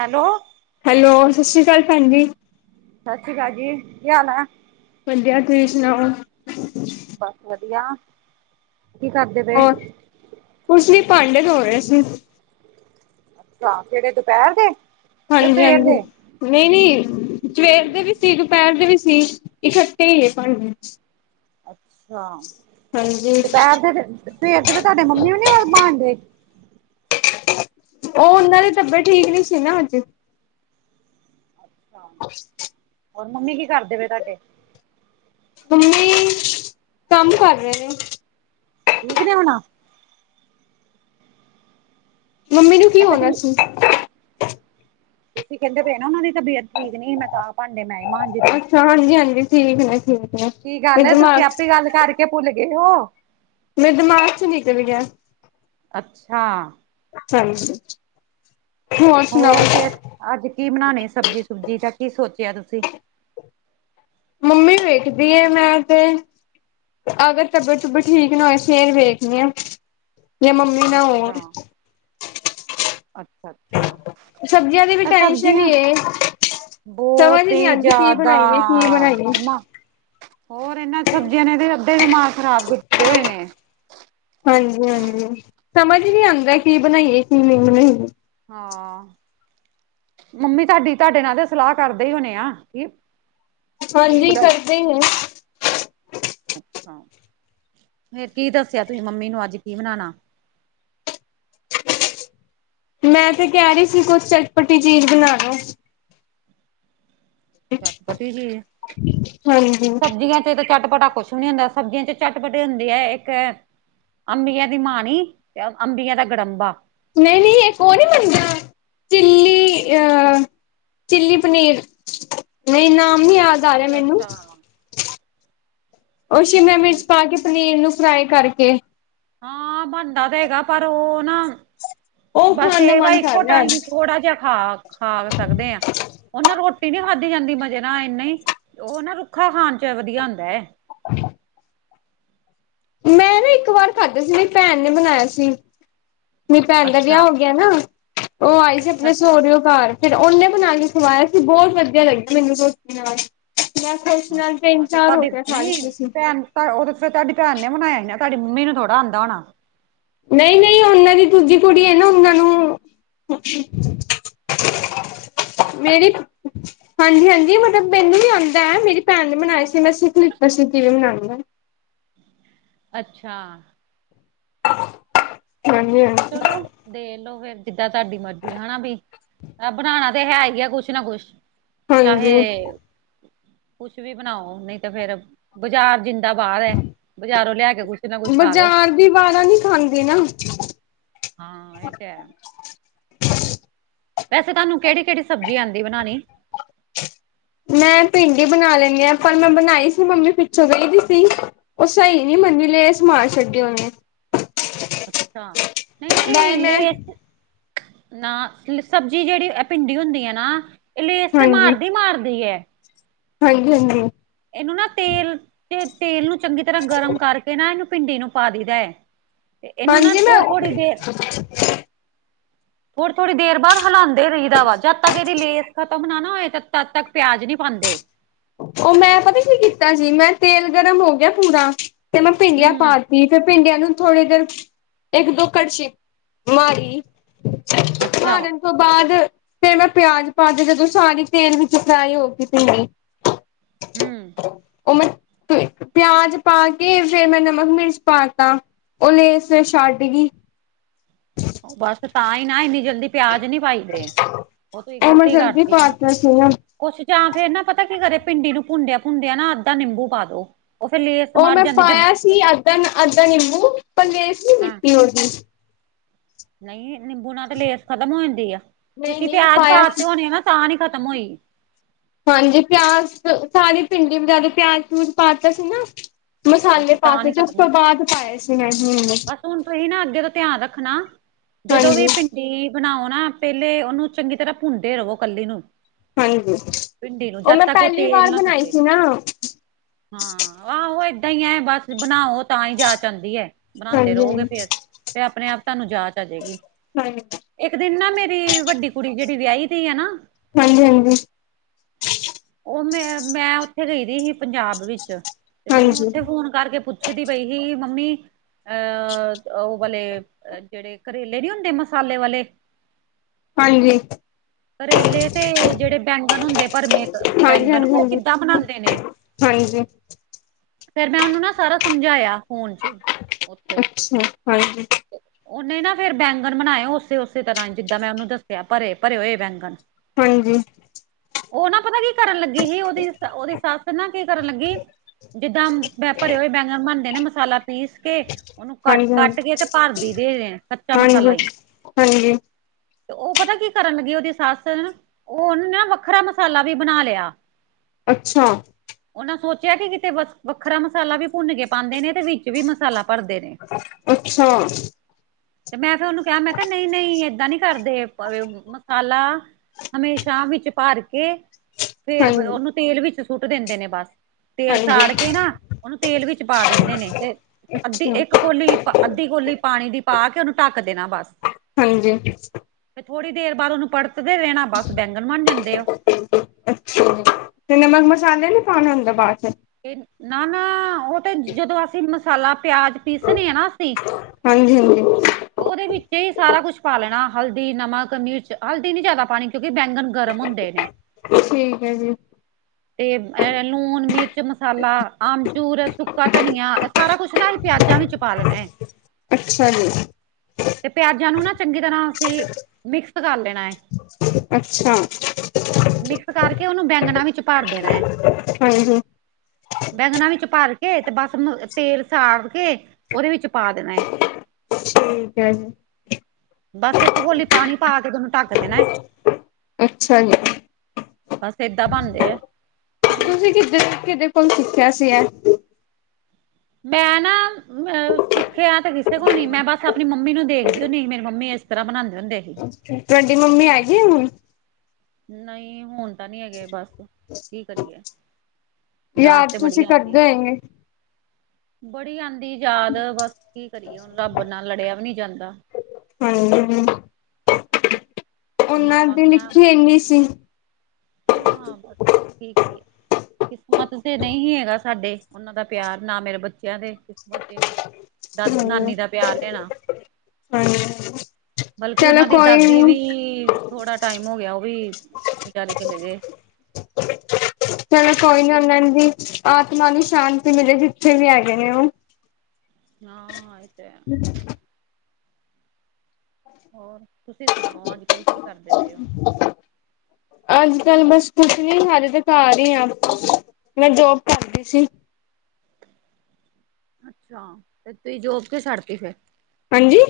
Hello hello ਸਤਿ ਸ਼੍ਰੀ ਅਕਾਲ ਭੈਣ ਜੀ ਸਤਿ ਸ਼੍ਰੀ ਅਕਾਲ ਜੀ ਕੀ ਹਾਲ ਆ ਵਧੀਆ ਤੁਸੀਂ ਸੁਣਾਓ ਹ ਬਸ ਵਧੀਆ ਕੀ ਕਰਦੇ ਪਏ ਹੋਰ ਕੁਛ ਨੀ ਭਾਂਡੇ ਧੋ ਰਹੇ ਸੀ ਅੱਛਾ ਕੇੜੇ ਦੁਪੈਰ ਦੇ ਤੇ ਹਾਂਜੀ ਸਵੇਰ ਹਾਂਜੀ ਦੇ ਨਹੀਂ ਨਹੀਂ ਸਵੇਰ ਦੇ ਵੀ ਸੀ ਦੁਪੈਰ ਦੇ ਵੀ ਸੀ ਇਕੱਠੇ ਹੀ ਹੈ ਭਾਂਡ ਅੱਛਾ ਹਾਂਜੀ ਦੁਪੈਰ ਤੇ ਸਵੇਰ ਤੇ ਤੇ ਤੁਹਾਡੇ ਮੰਮੀ ਨੂੰ ਨੀ ਵ ਮਾਂਜਦੇ ਉਹ ਉਹਨਾਂ ਦੀ ਤਬੀਅਤ ਠੀਕ ਨੀ ਸੀ ਨਾ ਹਜੇ ਅ ਹੋਰ ਮੰਮੀ ਕੀ ਕਰਦੇ ਪ ਤੁਹਾਡੇ ਮੰਮੀ ਕੰਮ ਕਰ ਰਹੇ ਨੇ। ਠੀਕ ਨੇ ਹੋੁਣਾ। ਮੰਮੀ ਨੂੰ ਕੀ ਮੈਂ ਕਿਹਾ ਹੋਣਾ ਠੀਕ ਸੀ। ਤੁਸੀਂ ਕਹਿੰਦੇ ਪਏ ਨਾ ਉਹਨਾ ਦੀ ਤਬੀਅਤ ਠੀਕ ਨਹੀਂ ਸੀ ਮੈਂ ਤਾਂਹ ਭਾਂਡੇ ਮੈਂ ਮਾਂਜਰੀ। ਅੱਛਾ ਹਾਂਜੀ ਹਾਂਜੀ ਠੀਕ ਨੇ ਠੀਕ। ਨੇ ਕੀ ਗੱਲ ਮੇਰੇ ਹੈ ਤੁਸੀਂ ਦਿਮਾਗ ਆਪੇ ਗੱਲ ਕਰਕੇ ਭੁੱਲ ਗਏ ਹੋ। ਮੇਰੇ ਦਿਮਾਗ ਚੋਂ ਨਿਕਲ ਗਿਆ। ਅੱਛਾ। ਹਾਂ। ਹੋਰ ਫੇਰ ਅੱਜ ਕੀ ਬਣਾਣੇ ਸਬਜ਼ੀ ਸੁਬਜੀ ਤਾਂ ਕੀ ਸੋਚਿਆ ਤੁਸੀਂ। ਮੰਮੀ ਵੇਖਦੀ ਮੈਂ ਤੇ। ਅਗਰ ਟਬੀਅਤ ਟੁੱਬਤ ਠੀਕ ਨਾ ਹੋਏ ਫਿਰ ਵੇਖਣੀ ਆ ਜਾਂ ਮੰਮੀ ਨਾ ਹੋ। ਅੱਛਾ ਅੱਛਾ ਅੱਛਾ ਸਬਜ਼ੀਆਂ ਦੀ ਵੀ ਇਹ ਟੈਨਸ਼ਨ ਸਬਜ਼ੀਆਂ। ਹੀ ਏ ਸਮਝ ਬਹੁਤ ਨੀ ਹੀ ਆਂਦੀ ਕੀ ਜ਼ਿਆਦਾ ਬਣਾਈਏ ਕੀ ਬਣਾਈਏ ਜਮ। ਹੋਰ ਇਹਨਾਂ ਸਬਜ਼ੀਆਂ ਨੇ ਤੇ ਅੱਧੇ ਦਿਮਾਗ ਖ਼ਰਾਬਤੇ ਹੋਏ ਨੇ। ਹਾਂਜੀ ਹਾਂਜੀ ਸਮਝ ਨੀ ਆਉਂਦਾ ਕੀ ਬਣਾਈਏ ਕੀ ਨਹੀਂ ਬਣਾਈਏ। ਹਾਂ। ਮੰਮੀ ਤੁਹਾਡੀ ਤੁਹਾਡੇ ਨਾਲ ਤੇ ਸਲਾਹ ਕਰਦੇ ਹੀ ਹੋਣੇ ਆ ਕੀ। ਕੀ ਹਾਂਜੀ ਬਣਾਈ ਕਰਦੇ ਹ। ਅੱਛਾ ਫਰ ਕੀ ਦੱਸਿਆ ਤੁਸੀਂ ਮੰਮੀ ਨੂੰ ਅੱਜ ਕੀ ਬਣਾਣਾ। ਮੈਂ ਤੇ ਕਹਿ ਰਹੀ ਸੀ ਕੁਛ ਚਟਪਟੀ ਚੀਜ਼ ਬਣਾ ਲਓ। ਚੱਟਪੱਟੀ ਚੀਜ਼ ਹਾਂਜੀ ਸਬਜ਼ੀਆਂ। ੇ ਤੋਂ ਚੱਟਪਟਾ ਕੁਛ ਵੀ ਨੀ ਹੁੰਦਾ ਸਬਜ਼ੀਆਂ ਚ ਚੱਟਪਟੇ ਹੁੰਦੀ ਹੈ ਇੱਕ। ਅੰਬੀਆਂ ਦੀ ਮਾਣੀ ਤੇ ਅੰਬੀਆਂ ਦਾ ਗੜੰਬਾ। ਨਹੀਂ ਨਹੀਂ ਇੱਕ ਉਹ ਨੀ ਮੰਨਦਾ ਚ। ਚਲੀ ਚਲੀ ਪਨੀਰ। ਨਹੀਂ ਇ ਨਾਮ ਨੀ ਯਾਦ ਆ ਰਿਹਾ ਮੈਨੂੰ। ਅੱਛਾ-ਅੱਛਾ ਉਹ ਸ਼ਿਮਲਾ ਮਿਰਚ ਠੀਕ ਪਾ ਕੇ ਪਨੀਰ ਨੂੰ ਫਰਾਈ ਕਰਕੇ। ਹਾਂ ਬਣਦਾ ਤੇ ਹੈਗਾ ਪਰ ਉਹ ਨਾ ਉਹ ਬਸ ਖਾਣ ਦਾ ਇਹ ਵ ਮਨ ਕਰ ਇੱਕੋ ਰਿਹਾ ਅੱਜ ਟਾਈਮ। ਥੋੜ੍ਹਾ ਜਿਹਾ ਖਾ ਖਾ ਸਕਦੇ ਹਾਂ। ਉਹ ਨਾ ਰੋਟੀ ਨੀ ਖਾਧੀ ਜਾਂਦੀ ਮਜ਼ੇ ਨਾਲ ਇਨਾ ਹੀ ਉਹ ਨਾ ਰੁੱਖਾ ਖਾਣ ਚ ਵਧੀਆ ਹੁੰਦਾ ਹੈ। [inaudible] ਮੈਂ ਨਾ ਇੱਕ ਵਾਰ ਖਾਧੇ ਸੀ ਮੇਰੀ ਭੈਣ ਨੇ ਬਣਾਇਆ ਸੀ। ਮੇਰੀ ਭੈਣ ਦਾ ਵਿਆਹ ਅੱਛਾ, ਹੋ ਗਿਆ ਨਾ ਉਹ ਆਈ ਸੀ ਅੱਛਾ, ਆਪਣੇ ਸੋ ਅੱਛਾ, ਰਿਓ ਘਰ। ਫਿਰ ਉਹਨੇ ਬਣਾ ਕੇ ਖਵਾਇਆ ਸੀ ਬਹੁਤ ਵਧੀਆ ਲੱਗੀ ਮੈਨੂੰ ਸੋਚ ਨਾਲ। ਬੈਂਸ ਨਾਲ ਤਿੰਨ ਅੱਛਾ ਤੇ ਚਾਰ ਹੋ ਤੁਹਾਡੀ ਗਿਆ ਸਾਲ ਨਹੀਂ ਸੀ। ਭੈਣ ਤਾਂ ਉਹ ਫਿਰ ਤੁਹਾਡੀ ਭੈਣ ਨੇ ਬਣਾਇਆ ਸੀ ਤੁਹਾਡੀ ਮੰਮੀ ਨੂੰ ਥੋੜਾ ਆਉਂਦਾ ਹੋਣਾ। ਨਹੀਂ ਨਹੀਂ ਉਹਨਾਂ ਦੀ ਦੂਜੀ ਕੁੜੀ ਹੈ ਨਾ ਉਹਨਾਂ ਨੂੰ। ਮੇਰੀ। ਹਾਂਜੀ ਹਾਂਜੀ ਮਤਲਬ ਮੈਨੂੰ ਵੀ ਆਉਂਦਾ ਹੈ ਮੇਰੀ ਭੈਣ ਨੇ ਮਨਾਈ ਸੀ ਮੈਂਸੀਖਲਿਪ ਸਤੀ ਵੀ ਮਨਾਉਂ ਹ। ਅੱਛਾ। ਹਾਂਜੀ। ਚਲੋ। ਦੇ ਲੋੋ ਫੇਿਰ ਜਿੱਦਾਂ ਤੁਹਾਡੀ ਮਰਜੀੀ ਹੈਾ ਵੀ ਆ ਬਣਾਣਾ ਤੇ ਹੈ ਹੀ ਆ ਕੁਛ ਨਾ ਕੁਛ। ਹਾਂਜੀ ਹਾਂਜੀ ਚਾਹੇ ਕੁਛ ਵੀ ਬਣਾਓ ਨਹੀਂ ਤੇ ਫੇਰ ਬਾਜ਼ਾਰ ਜਿੰ। ਾਂ ਬਾਹਰ ਹੈ ਬਜ਼ਾਰੋਂ ਲਿਆ ਕੇ ਕੁੱਛ ਨਾ ਕੁਛ ਖਾ ਲੋ। ਬਾਜ਼ਾਰ ਦੀ ਵਾਲਾਂ ਨੀ ਖਾਂਦੇ ਨਾ। ਹਾਂ ਇਹ ਤਾਂ। ਵੈਸੇ ਤੁਹਾਨੂੰ ਕਿਹੜੀ ਕਿਹੜੀ ਸਬਜ਼ੀ ਆਉਂਦੀ ਬਣਾਣੀ। ਮੈਂ ਭਿੰਡੀ ਬਣਾ ਲੈਂਦੀ ਹ ਪਰ ਮੈਂ ਬਣਾਈ ਸੀ ਮੰਮੀ ਪਿੱਛੋਂ ਗਹੀਦੀ ਸੀ। ਉਹ ਸਹੀ ਨਹੀਂੀ ਬਨੀ ਲੈਸ ਮਾਨ ਛੱਡੇ ਉਹਨੇ। ਅੱਛਾ ਨਹੀਂ ਬਾਏ ਨਹੀਂ ਮੈਂ ਲੇਸ। ਨਾ ਸਬਜ਼ੀ ਜਿਹੜੀ ਭਿੰਡੀ ਹੁੰਦੀ ਹੈ ਨਾ। ਲੇਸ ਤੇ ਹਾਂਜੀ। ਮਾਰਦੀ ਮਾਰਦੀ। ਹਾਂਜੀ ਹਾਂਜੀ। ਇਹਨੂੰ ਨਾ ਤੇਲ ਤੇ ਤੇਲ ਨੂੰ ਚੰਗੀ ਤਰ੍ਹਾਂ ਗਰਮ ਕਰਕੇ ਨਾ ਇਹਨੂੰ ਭਿੰਡੀ ਨੂੰ ਪਾ ਦਦਾ ਹੈ। ਇਹਨਾਂ ਨਾ ਹਾਂਜੀ ਮੈਂ ਥੋੜੀ ਥੋੜੀ ਦੇਰ। ਥੋੜੀ ਥੋੜ੍ਹੀ ਦੇਰ ਬਾਅਦ ਹਲਾਉਂਦੇ ਰਹੀਦਾ ਵਾ ਜਦ ਤ ਕਿ ਇਹਦੀ ਲੇਸ। ਖਤਮ ਨਾ ਨਾ ਹੋਏ ਤੇ ਤਦ ਤੱਕ ਪਿਆਜ ਨਹੀਂੀ ਪਾਾਂਦੇ। ਉਹ ਮੈਂ ਪਤਾ ਕੀ ਕੀਤਾ ਜੀ ਮੈਂ ਤੇਲ ਗਰਮ ਹੋ ਗਿਆ ਪੂਰਾ ਤੇ ਮੈਂ ਭਿੰਡੀਆਂ ਪਾ ਹੂੰ ਦਿੱ। ਫਿਰ ਭਿੰਡੀਆਂ ਨੂੰ ਥੋੜੀ ਦੇਰ ਇੱਕ ਦੋ ਕੜਛੀ ਮਾਰੀ। ਅੱਛਾ। ਉਸ ਤੋਂ ਬਾਅਦ ਫੇਿਰ ਮੈਂ ਪਿਆਜ ਪਾ ਦ ਜਦੋਂ ਸਾਰੀ ਤੇਲ ਵਿੱਚ ਫਰਾਈ ਹੋ ਗਈ ਸੀੀਣੀ। ਹਮ। ਉਹ ਮੈਂ ਪਿਆਜ ਪਾ ਕੇ ਫੇਰ ਮੈਂ ਨਮਕ ਮਿਰਚ ਪਾ ਤਾ। ਉਹ ਲੈਸ ਛੱਡ ਗੇ। ਉਹ ਬਸ ਤਾਂ ਹੀ ਨਾ ਇੰਨੀ ਜਲਦੀ। ਪਿਆਜ ਨੀ ਪਾਈ ਦੇ ਉਹ ਤੂੰ ਮੈਂ ਗ਼ਲਤੀ ਜਲਦੀ ਕਰਤੀ ਨਾ। ਪਾਤਾ ਸੀਗਾ ਕੁਛ ਜਾਂ ਫੇਰ ਨਾ ਪਤਾ ਕੀ ਕਦੇ ਪਿੰਡੀ ਨੂੰ ਭੁੰਦਿਆ ਭੁੰਦਿਆਂ ਨਾ ਅੱਧਾ ਨਿੰਬੂ ਪਾ ਦੋ। ਉਹ ਫੇਰ ਲੇਸ ਉਹ ਮਰ ਮੈਂ ਜਾਂਦੀ ਜੇ ਪਾਇਆ ਸੀ ਅੱਧਨ ਅੱਧ ਨਿੰਬੂ ਪਰਲੇਸ ਨ ਹਾਂ ਮਿੱਟੀ ਹੋ ਗਈ। ਨਹੀਂ ਨਿੰਬੂ ਨਾਲ ਤਾਂ ਲੇਸ ਖ਼ਤਮ ਹੋ ਜਾਂਦੀ ਆ ਨਹੀਂ ਤੁਸੀਂ ਨਹੀਂ ਮੈਂ ਪਿਆਜ ਪਾਇਆ ਸੀ ਪਾਤੇ ਹੋਣੇ ਆ ਨਾ ਤਾਂ ਨੀ ਖ਼ਤਮ ਹੋਈ। ਹਾਂਜੀ ਪਿਆਸ ਸਾਰੀ ਭਿੰਡੀ ਵੀ ਜ਼ਿਆਦਾ ਪਿਆਜ ਪਊਜ ਪਾਤਾ ਸੀ ਨਾ। ਉਹ ਮਸਾਲੇ ਫਿਰ ਤਾਂ ਪਾਤੇ ਨੀ ਸੀ ਉਸ ਖਤਮ ਤੋਂ ਹੋਈ ਬਾਅਦ ਪਾਏ ਸੀ ਮੈਂ ਹੁਣ। ਬਸ ਹੁਣ ਤੁਸੀਂ ਨਾ ਅੱਗੇ ਤੋਂ ਧਿਆਨ ਰੱਖਣਾ ਜਦੋਂ ਵੀ ਹਾਂਜੀ ਪਿੰ। ਡ ਬਣਾਓ ਨਾ ਪਹਿਲੇ ਉਹਨੂੰ ਚੰਗੀ ਤਰ੍ਹਾਂ ਭੁੰਨਦੇ ਰਵੋ ਕੱਲੀ ਨੂੰ। ਹਾਂਜੀ ਭਿੰਡੀ ਨੂੰ ਜਦ ਮੈਂ ਤੱਕ ਉਹ ਪਹਿਲੀ ਤੇਲ ਵਾਰ ਬਣਾਈ ਨਾ ੱਟੇ। ਸੀ ਨਾ ਹਾਂ ਆਹੋ ਏਦਾਂ ਹੀ ਐ ਬਸ ਬਣਾਵੋ ਤਾਂ ਹੀ ਜਾ ਚ ਆਦੀ ਹੈ ਬਣਾਉਦੇ ਹਾਂਜੀ ਹਾਂਜੀ ਰਹੋਗੇ ਫੇਰ। ਤੇ ਆਪਣੇ ਆਪ ਤੁਹਾਨੂੰ ਜਾਚ ਆ ਜਾੇਗੀ। ਹਾਂ। ਇੱਕ ਦਿਨ ਨਾ ਮੇਰੀ ਵੱਡੀ ਕੁੜੀ ਜਿਹੜੀ ਵਿਆਹੀ ਸੀ ਹੈ ਨਾ। ਹਾਂਜੀ ਹਾਂਜੀ। ਉਹ ਮੈਂ ਮੈਂ ਉੱਥੇ ਗਈ ਰ ਸੀ ਪੰਜਾਬ ਵਿੱਚ। ਤੇ ਮੈਨੂੰ ਹਾਂਜੀ ਉੱਥੇ ਫੋਨ ਕਰਕੇ ਪੁੱਛਦੀ ਪਈ ਸੀ ਮੰਮੀ। ਅਹ ਉਹ ਵਾਲੇ ਜਿਹੜੇ ਕਰੇਲੇ ਨੀ ਹੁੰਦੇ ਮਸਾਲੇ ਵਾਲੇ। ਹਾਂਜੀ। ਕਰੇਲੇ ਤੇ ਜਿਹੜੇ ਬੈਂਗਣ ਹੁੰਦੇ ਭਰਮੇ ਹਾਂਜੀ ਬੈਂਗਣ ਹਾਂਜੀ ਉਹ ਹਾਂਜੀ ਕਿੱਦਾਂ ਬਨਾਉਂਦੇ ਨੇ। ਹਾਂਜੀ। ਫੇਿਰ ਮੈਂ ਉਹਨੂੰ ਨਾ ਸਾਰਾ ਸਮਝਾਇਆ ਫੋਨ ਚ। ਉੱਥੇ ਅੱਛਾ ਹਾਂਜੀ। ਉਹਨੇ ਨਾ ਫੇਿਰ ਬੈਂਗਣ ਬਣਾਏ ਉਸੇ ਉਸੇ ਤਰ੍ਹਾਂ ਜਿੱਦਾਂ ਮੈਂ ਉਹਨੂੰ ਦੱਸਿਆ ਭਰੇ ਭਰੇ ਹੋਏ ਬੈਂਗਣ। ਹਾਂਜੀ ਉਹ ਨਾ ਪਤਾ ਕੀ ਕਰਨ ਲੱਗੀ ਸੀ ਉਹਦੀ, ਉਹਦੀ ਸੱਸ ਨਾ ਕੀ ਕਰਨ ਲੱਗੀ ਜਿੱਦਾਂ ਭਰੇ ਹੋਏ ਬੈਂਗਣ ਬਣਦੇ ਨੇ ਮਸਾਲਾ ਪੀਸ ਕੇ ਉਹਨੂੰ ਹਾਂਜੀ ਕੱਟ-ਕੱਟ ਕੇ ਤੇ ਭਾਰਦੀ ਦੇ, ਦੇ ਕੱਚਾ ਮਸਾਲਾ ਹੀ। ਹਾਂਜੀ ਹਾਂਜੀ ਤੇ ਉਹ ਪਤਾ ਕੀ ਕਰਨ ਲੱਗੀ ਉਹਦੀ ਸੱਸ ਉਹ ਉਹਨੇ ਨਾ ਵੱਖਰਾ ਮਸਾਲਾ ਵੀ ਬਣਾ ਲਿਆ। ਅੱਛਾ ਉਹਨਾਂ ਸੋਚਿਆ ਕਿ ਕਿਤੇ ਵੱਖਰਾ ਮਸਾਲਾ ਵੀ ਭੁੰਨ ਕੇ ਪਾਉਂਦੇ ਨੇ ਤੇ ਵਿੱਚ ਵੀ ਮਸਾਲਾ ਭਰਦੇ ਨੇ। ਅੱਛਾ ਤੇ ਮੈਂ ਫਿਰ ਉਹਨੂੰ ਕਿਹਾ ਮੈਂ ਕਿਹਾ ਨਈਂ-ਨਈਂ ਏਦਾਂ ਨੀ ਕਰਦੇ ਮਸਾਲਾ ਹਮੇਸ਼ਾ ਵਿੱਚ ਭਰ ਕੇ ਫੇਰ ਹਾਂਜੀ ਉਹਨੂੰ ਤੇਲ ਵਿੱਚ ਸੁੱਟ ਦਿੰਦੇ ਨੇ ਬਸ। ਤੇਲ ਹਾਂਜੀ ਸਾੜ ਕੇ ਨਾ ਉਹਨੂੰ ਤੇਲ ਵਿੱਚ ਪਾ ਦਿੰਦੇ ਨੇ ਤੇ ਅੱਧੀ ਅੱਛਾ ਇੱਕ ਕੋਲੀ ਅੱਧੀ ਕੋਲੀ ਪਾਣੀ ਦੀ ਪਾ ਕੇ ਉਹਨੂੰ ਢੱਕ ਦੇਣਾ ਬਸ। ਹਾਂਜੀ ਤੇ ਥੋੜ੍ਹੀ ਦੇਰ ਬਾਦ ਉਹਨੂੰ ਪੜਤਦੇ ਰਹਿਣਾ ਬਸ ਬੈਂਗਨ ਬਣ ਜਾਂਦੇ ਆ ਉਹ। ਅੱਛਾ ਤੇ ਨਮਕ ਮਸਾਲੇ ਨੀ ਪਾਣੇ ਹੁੰਦੇ ਬਾਦ ਚ। ਨਾ-ਨਾ ਉਹ ਤੇ ਜਦੋਂ ਅਸੀਂ ਮਸਾਲਾ ਪਿਆਜ ਪੀਸਣੀ ਆ ਨਾ ਅਸੀ ਹਾਂਜੀ ਹਾਂਜੀ ਉਹਦੇ ਵਿੱਚ ਹੀ ਸਾਰਾ ਕੁਛ ਪਾ ਲੈਣਾ ਹਲਦੀ, ਨਮਕ, ਮਿਰਚ ਹਲਦੀ ਨੀ ਜਾਦਾ ਪਾਣੀ ਕਿਉਂਕਿ ਬੈਂਗਨ ਗਰਮ ਹੁੰਦੇ ਨੇ ਠੀਕ ਹੈ ਜੀ ਤੇ ਅ ਲੂਣ, ਮਿਰ ਚ ਮਸਾਲਾ, ਆਮਚੂਰ, ਸੁੱਕਾ-ਧਨੀਆ ਐ ਸਾਰਾ ਕੁਛ ਨਾ ਏਹੀ ਪਿਆਜਾਂ ਵਿੱਚ ਪਾ ਲੈਣੈ। ਅੱਛਾ ਜੀ। ਤੇ ਪਿਆਜਾਂ ਨੂੰ ਨਾ ਚੰਗੀ ਤਰ੍ਹਾਂ ਅਸੀਂ ਮਿਕਸ ਕਰ ਲੈਣਾ। ਅੱਛਾ ਮਿਕਸ ਕਰਕੇ ਓਨੂੰ ਬੈਂਗਣਾ ਵਿੱਚ ਭਰ ਦੇਣੈ। [inaudible] ਬੈਂਗਣਾ ਵਿੱਚ ਭਰ ਕੇ ਤੇ ਬਸ ਨ ਤੇਲ ਸਾੜ ਕੇ ਓਦੇ ਵਿੱਚ ਪਾ ਦੇਣਾ। ਠੀਕ ਹੈ ਜੀ। ਬਸ ਇੱਕ ਕੋਲੀ ਪਾਣੀ ਪਾ ਕੇ ਤੇ ਓਨੂੰ ਢੱਕ ਦੇਣਾ। ਅੱਛਾ ਜੀ। ਬਸ ਏਦਾਂ ਬਣਦੇ ਐ। ਤੁਸੀਂ ਕਿਦਅ ਕਿਦੇ ਕੋਲ ਸ਼ਿੱਖਿਆ ਸੀ ਐ। ਮੈਂ ਨਾ ਮ ਸਿੱਖਿਆ ਤੇ ਕਿਸੇ ਕੋਲ ਨੀ, ਮੈਂ ਬਸ ਅਪਣੀ ਮੰਮੀ ਨੂੰ ਦੇਖਦੀ ਹੁੰਦੀ ਸੀ ਮੇਰੀ ਮੰਮੀ ਏਸ ਤਰ੍ਹਾਂ ਬਣਾਦੇ ਹੋੰਦੇ। ਤੁਹਾਡੀ ਮੰਮੀ ਹੈਗੀ ਏ ਹੁਣ? ਨਹੀਂ ਹੁਣ ਤਾ ਨੀ ਹੈਗੇ ਬਸ ਕੀ ਕਰੀਏ, ਯਾਦ ਤੇ ਬੜੀ ਤੁਸੀਂ ਆੰਦੀ ਐ। ਕਰਦੇ ਹੋਏਗੇ ਬੜੀ ਆੰਦੀ ਏ ਯਾਦ ਬਸ ਕੀ ਕਰੀਏ ਹੁਣ ਰੱਬ ਨਾਲ ਲੜਿਆ ਵੀ ਨੀ ਜਾਂਦਾ। ਹਾਂਜੀ ਹੂੰ ਓਨਾਂ ਮਾਵਾਂ ਦੀ ਬਿਨਾਂ ਲਿੱਖੀ ਏਨੀ ਸੀ। ਹਾਂ, ਬਸ ਕੀ ਕਰੀਏ? ਕਿਸਮਤ ਸੀ ਨਹੀਂ ਹੀ ਹੈਗਾ ਸਾਡੇ ਉਨਾਂ ਦਾ ਪਿਆਰ ਨਾ ਮੇਰੇ ਬੱਚਿਆਂ ਦੇ ਕਿਸਮਤ ਤੇ ਹੀ। ਦਾ ਨਾਨੀ ਦਾ ਪਿਆਰ ਲੇਣਾ। ਹਉਂ ਬਲਕਿ ਚਲੋ ਉਹਨਾਂ ਦੀ ਕੋਈ ਦਾਦੀ ਨੀ। ਵੀ ਥੋੜਾ ਟਾਈਮ ਹੋ ਗਿਆ ਓਹ ਵੀ ਵਿਚਾਰੇ ਚਲੇ ਗਏ। ਚਲੋ ਕੋਈ ਨਾ ਉੰਦਾ ਦੀ ਆਤਮਾ ਨੂੰ ਸ਼ਾਂਤੀ ਮਿਲੇ ਜਿੱਥੇ ਵੀ ਹੈਗੇ ਨੇ ਓਹ। ਹਾਂ, ਏ ਤੇ ਹੈ। [inaudible] ਹੋਰ, ਤੁਸੀਂ ਸੁਣਾਓ ਅੱਜ-ਕੱਲ੍ਹ ਕੀ ਕਰਦੇ ਪਏ ਔ? ਅੱਜ-ਕੱਲ ਬਸ ਕੁਛ ਨੀ ਹਾਲੇ ਤੇ ਘਰ ਈ ਆ, ਮੈਂ ਜੋਬ ਕਾਰਦੀ ਸੀ। ਅੱਛਾ, ਤੇ ਤੁਹੀਂ ਜੋਬ ਕਿਓਂ ਛੱਡਤੀ ਫੇਰ? ਹਾਂਜੀ,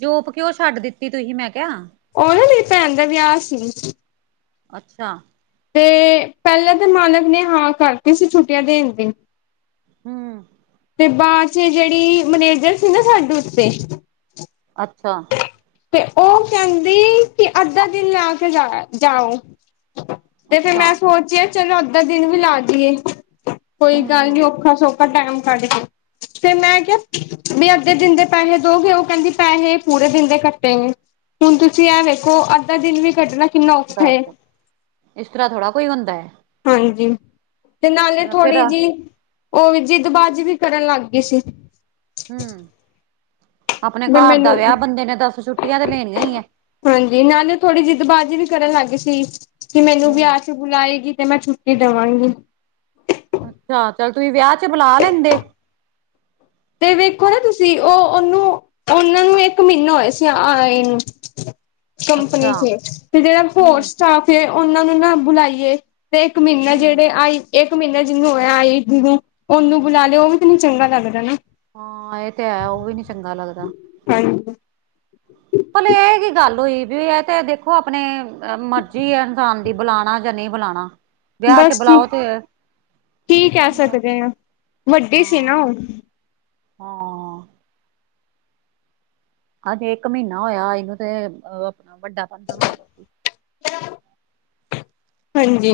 ਜੋਪ ਕਿਉ ਛੱਡ ਦਿੱਤੀ ਤੁਹੀਂ ਮੈਂ ਕਿਆ। ਉਹ ਨਾਂ ਮੇਰੀ ਭੈਣ ਦਾ ਵਿਆ ਸੀ। ਅੱਛਾ। ਤੇ ਪੈਲੇ ਤੇ ਮਾਲਕ ਨੇ ਹਾਂ ਕਰਤੀ ਸੀ ਛੁੱਟੀਆਂ ਦੇਣ ਦੀ। ਹੂੰ। ਤੇ ਬਾਦ ਚ ਜੇੜੀ ਮਨੇਜਰ ਸੀ ਨਾ ਸਾਡੇ ਉਤੇ ਅੱਛਾ। ਤੇ ਓਹ ਕੈੰਦੀ ਕਿ ਅੱਧਾ ਦਿਨ ਲਾ ਕੇ ਜਾਇਆ ਜਾਓ। ਤੇ ਫੇਰ ਅੱਛਾ, ਮੈਂ ਸੋਚਿਆ ਚਲੋ ਅੱਜ ਦਾ ਦਿਨ ਵੀ ਲਾ ਜੀ ਏ। ਕੋਈ ਗੱਲ ਨੀ ਹੂੰ-ਹੂੰ। ਔਖਾ-ਸੋਖਾ ਟੈਮ ਕੱਢ ਕੇ। ਤੇ ਮੈਂ ਕਿਆ ਵੀ ਅੱਧੇ ਦਿਨ ਦੇ ਪੈਹੇ ਦੋਗੇ, ਓਹ ਕੈੰਦੀ ਪੈਹੇ ਪੂਰੇ ਦਿਨ ਦੇ ਕੱਟੇ ਗੇ, ਹੁਣ ਤੁਸੀਂ ਐ ਵੇਖੋ ਅੱਧਾ ਦਿਨ ਵੀ ਕੱਢਣਾ ਕਿੰਨਾ ਔਖਾ ਏ ਦੱਸ, ਇਸ ਤਰ੍ਹਾਂ ਥੋੜ੍ਹਾ ਕੋਈ ਹੁੰਦਾ ਐ। ਹਾਂਜੀ, ਤੇ ਨਾਲੇ ਫਿਰ ਥੋੜੀ ਜਿ ਓਵੀ ਜਿਦਬਾਜੀ ਵੀ ਕਰਨ ਲੱਗ ਗੇ ਸੀ। ਹੂੰ, ਆਪਣੇ ਵੀ ਘਰ ਦਾ ਮੈਨੂੰ ਵਿਆ ਬੰਦੇ ਨੇ ਦਸ ਛੁੱਟੀਆਂ ਤੇ ਲੇਣੀਆਂ ਹੀ ਐ। ਹਾਂਜੀ ਨਾਲੇ ਥੋੜ੍ਹੀ ਜਿੱਦਬਾਜ਼ੀ ਵੀ ਕਰਨ ਲੱਗ ਸੀ ਕਿ ਮੈਨੂੰ ਵੀ ਹੂੰ। ਵਿਆ ਚ ਬੂਲਾਏਗੀ ਤੇ ਮੈਂ ਛੁੱਟੀ ਦਵਾਂਗੀ। ਅੱਛਾ, ਚੱਲ ਤੁਹੀਂ ਵਿਆ ਚ ਬੁਲਾ ਲੈਂਦੇ। ਤੇ ਵੇਖੋ ਨਾ ਤੁਸੀਂ ਉਹ ਉਹਨੂੰ ਉਹਨਾਂ ਨੂੰ ਇੱਕ ਮਹੀਨੇ ਹੋਏ ਸੀ ਆਏ ਨੂੰ ਕੰਪਨੀ ਅੱਛਾ, ਸੀ ਤੇ ਜਿਹੜਾ ਹੋਰ ਹੂੰ। ਸਟਾਫ ਐ ਉਹਨਾਂ ਨੂੰ ਨਾ ਬੁਲਾਈਏ ਤੇ ਇੱਕ ਮਹੀਨਾ ਹੂੰ-ਹੂੰ, ਜਿਹੜੇ ਆਈ ਇੱਕ ਮਹੀਨਾ ਜਿਹਨੂੰ ਹੋਇਆ ਆਈ ਨੂੰ ਓਨੂੰ ਬੁਲਾ ਲਿਓ ਉਹ ਵੀ ਤੈਨੂੰ ਚੰਗਾ ਲੱਗਦਾ ਐ ਨਾ ਹਾਂ ਇਹ ਤੇ ਐ ਉਹ ਵੀ ਨੀ, ਚੰਗਾ ਲੱਗਦਾ। ਹਾਂਜੀ ਭਲੇ ਇਹ ਕੀ ਗੱਲ ਹੋਈ ਵੀ ਇਹ ਤੇ ਦੇਖੋ ਆਪਣੇ ਮਰਜ਼ੀ ਐ ਇਨਸਾਨ ਦੀ ਬੁਲਾਣਾ ਜਾਂ ਨਹੀਂ ਬੁਲਾਉਣਾ। ਵਿਆਹ ਚ ਬਸ ਬੁਲਾਓ ਤੇ, ਕੀ ਕਹਿ ਹਾਂ ਸਕਦੇ ਆ ਵੱਡੀ ਸੀ ਨਾ ਉਹ ਹਾਂ, ਹਜੇ ਇੱਕ ਮਹੀਨਾ ਹੋਇਆ ਆਈ ਨੂੰ ਤੇ ਆਪਣਾ ਵੱਡਾ [unintelligible] [inaudible] ਹਾਂਜੀ,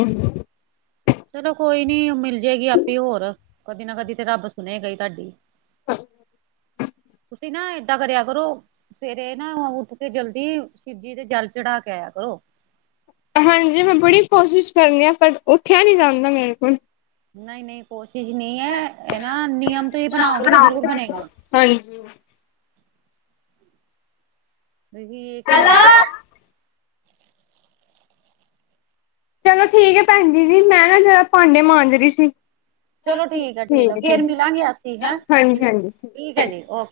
ਚਲੋ ਕੋਈ ਨੀ ਮਿਲ ਜੇ ਗੀ ਆਪੇ ਹੋਰ, ਕਦੀ ਨਾ ਕਦੀ ਤੇ ਰੱਬ ਸੁਣੇਗਾ ਈ ਤੁਹਾਡੀ। ਤੁਸੀਂ ਨਾ ਐਦਾ ਕਰਿਆ ਕਰੋ, ਸਵੇਰੇ ਨਾ ਉੱਠ ਕੇ ਜਲਦੀ ਸ਼ਿਵਜੀ ਦੇ ਜਲ ਚੜਾ ਕੇ ਆਇਆ ਕਰੋ। ਹਾਂਜੀ ਮੈਂ ਬੜੀ ਕੋਸ਼ਿਸ਼ ਕਰਨ ਦੀ ਆ ਪਰ ਉੱਠਿਆ ਨੀ ਜਾਂਦਾ ਮੇਰੇ ਕੋਲੋ ਨਹੀਂ-ਨਹੀਂ ਕੋਸ਼ਿਸ਼ ਨਹੀਂ ਐ ਇਹ ਨਾ ਨਿਯਮ ਤੁਸੀਂ ਬਣਾਓਗੇ ਤਾਂ ਜ਼ਰੂਰ ਬਣੇਗਾ। ਹਾਂਜੀ ਨਹੀਂ [unintelligible] ਚਲੋ ਠੀਕ ਹੈ ਭੈਣ ਜ ਜੀ ਮੈਂ ਨਾ ਜਰਾ ਭਾਂਡੇ ਮਾਂਜ ਰਈ ਸੀ ਚਲੋ ਠੀਕ ਹੈ ਠੀਕ ਹੈ ਫੇਰ ਮਿਲਾਂਗੇ ਅਸੀਂ ਹੈਂ ਠੀਕ ਠੀਕ ਹੈ [inaudible] ਜੀ ਓਕੇ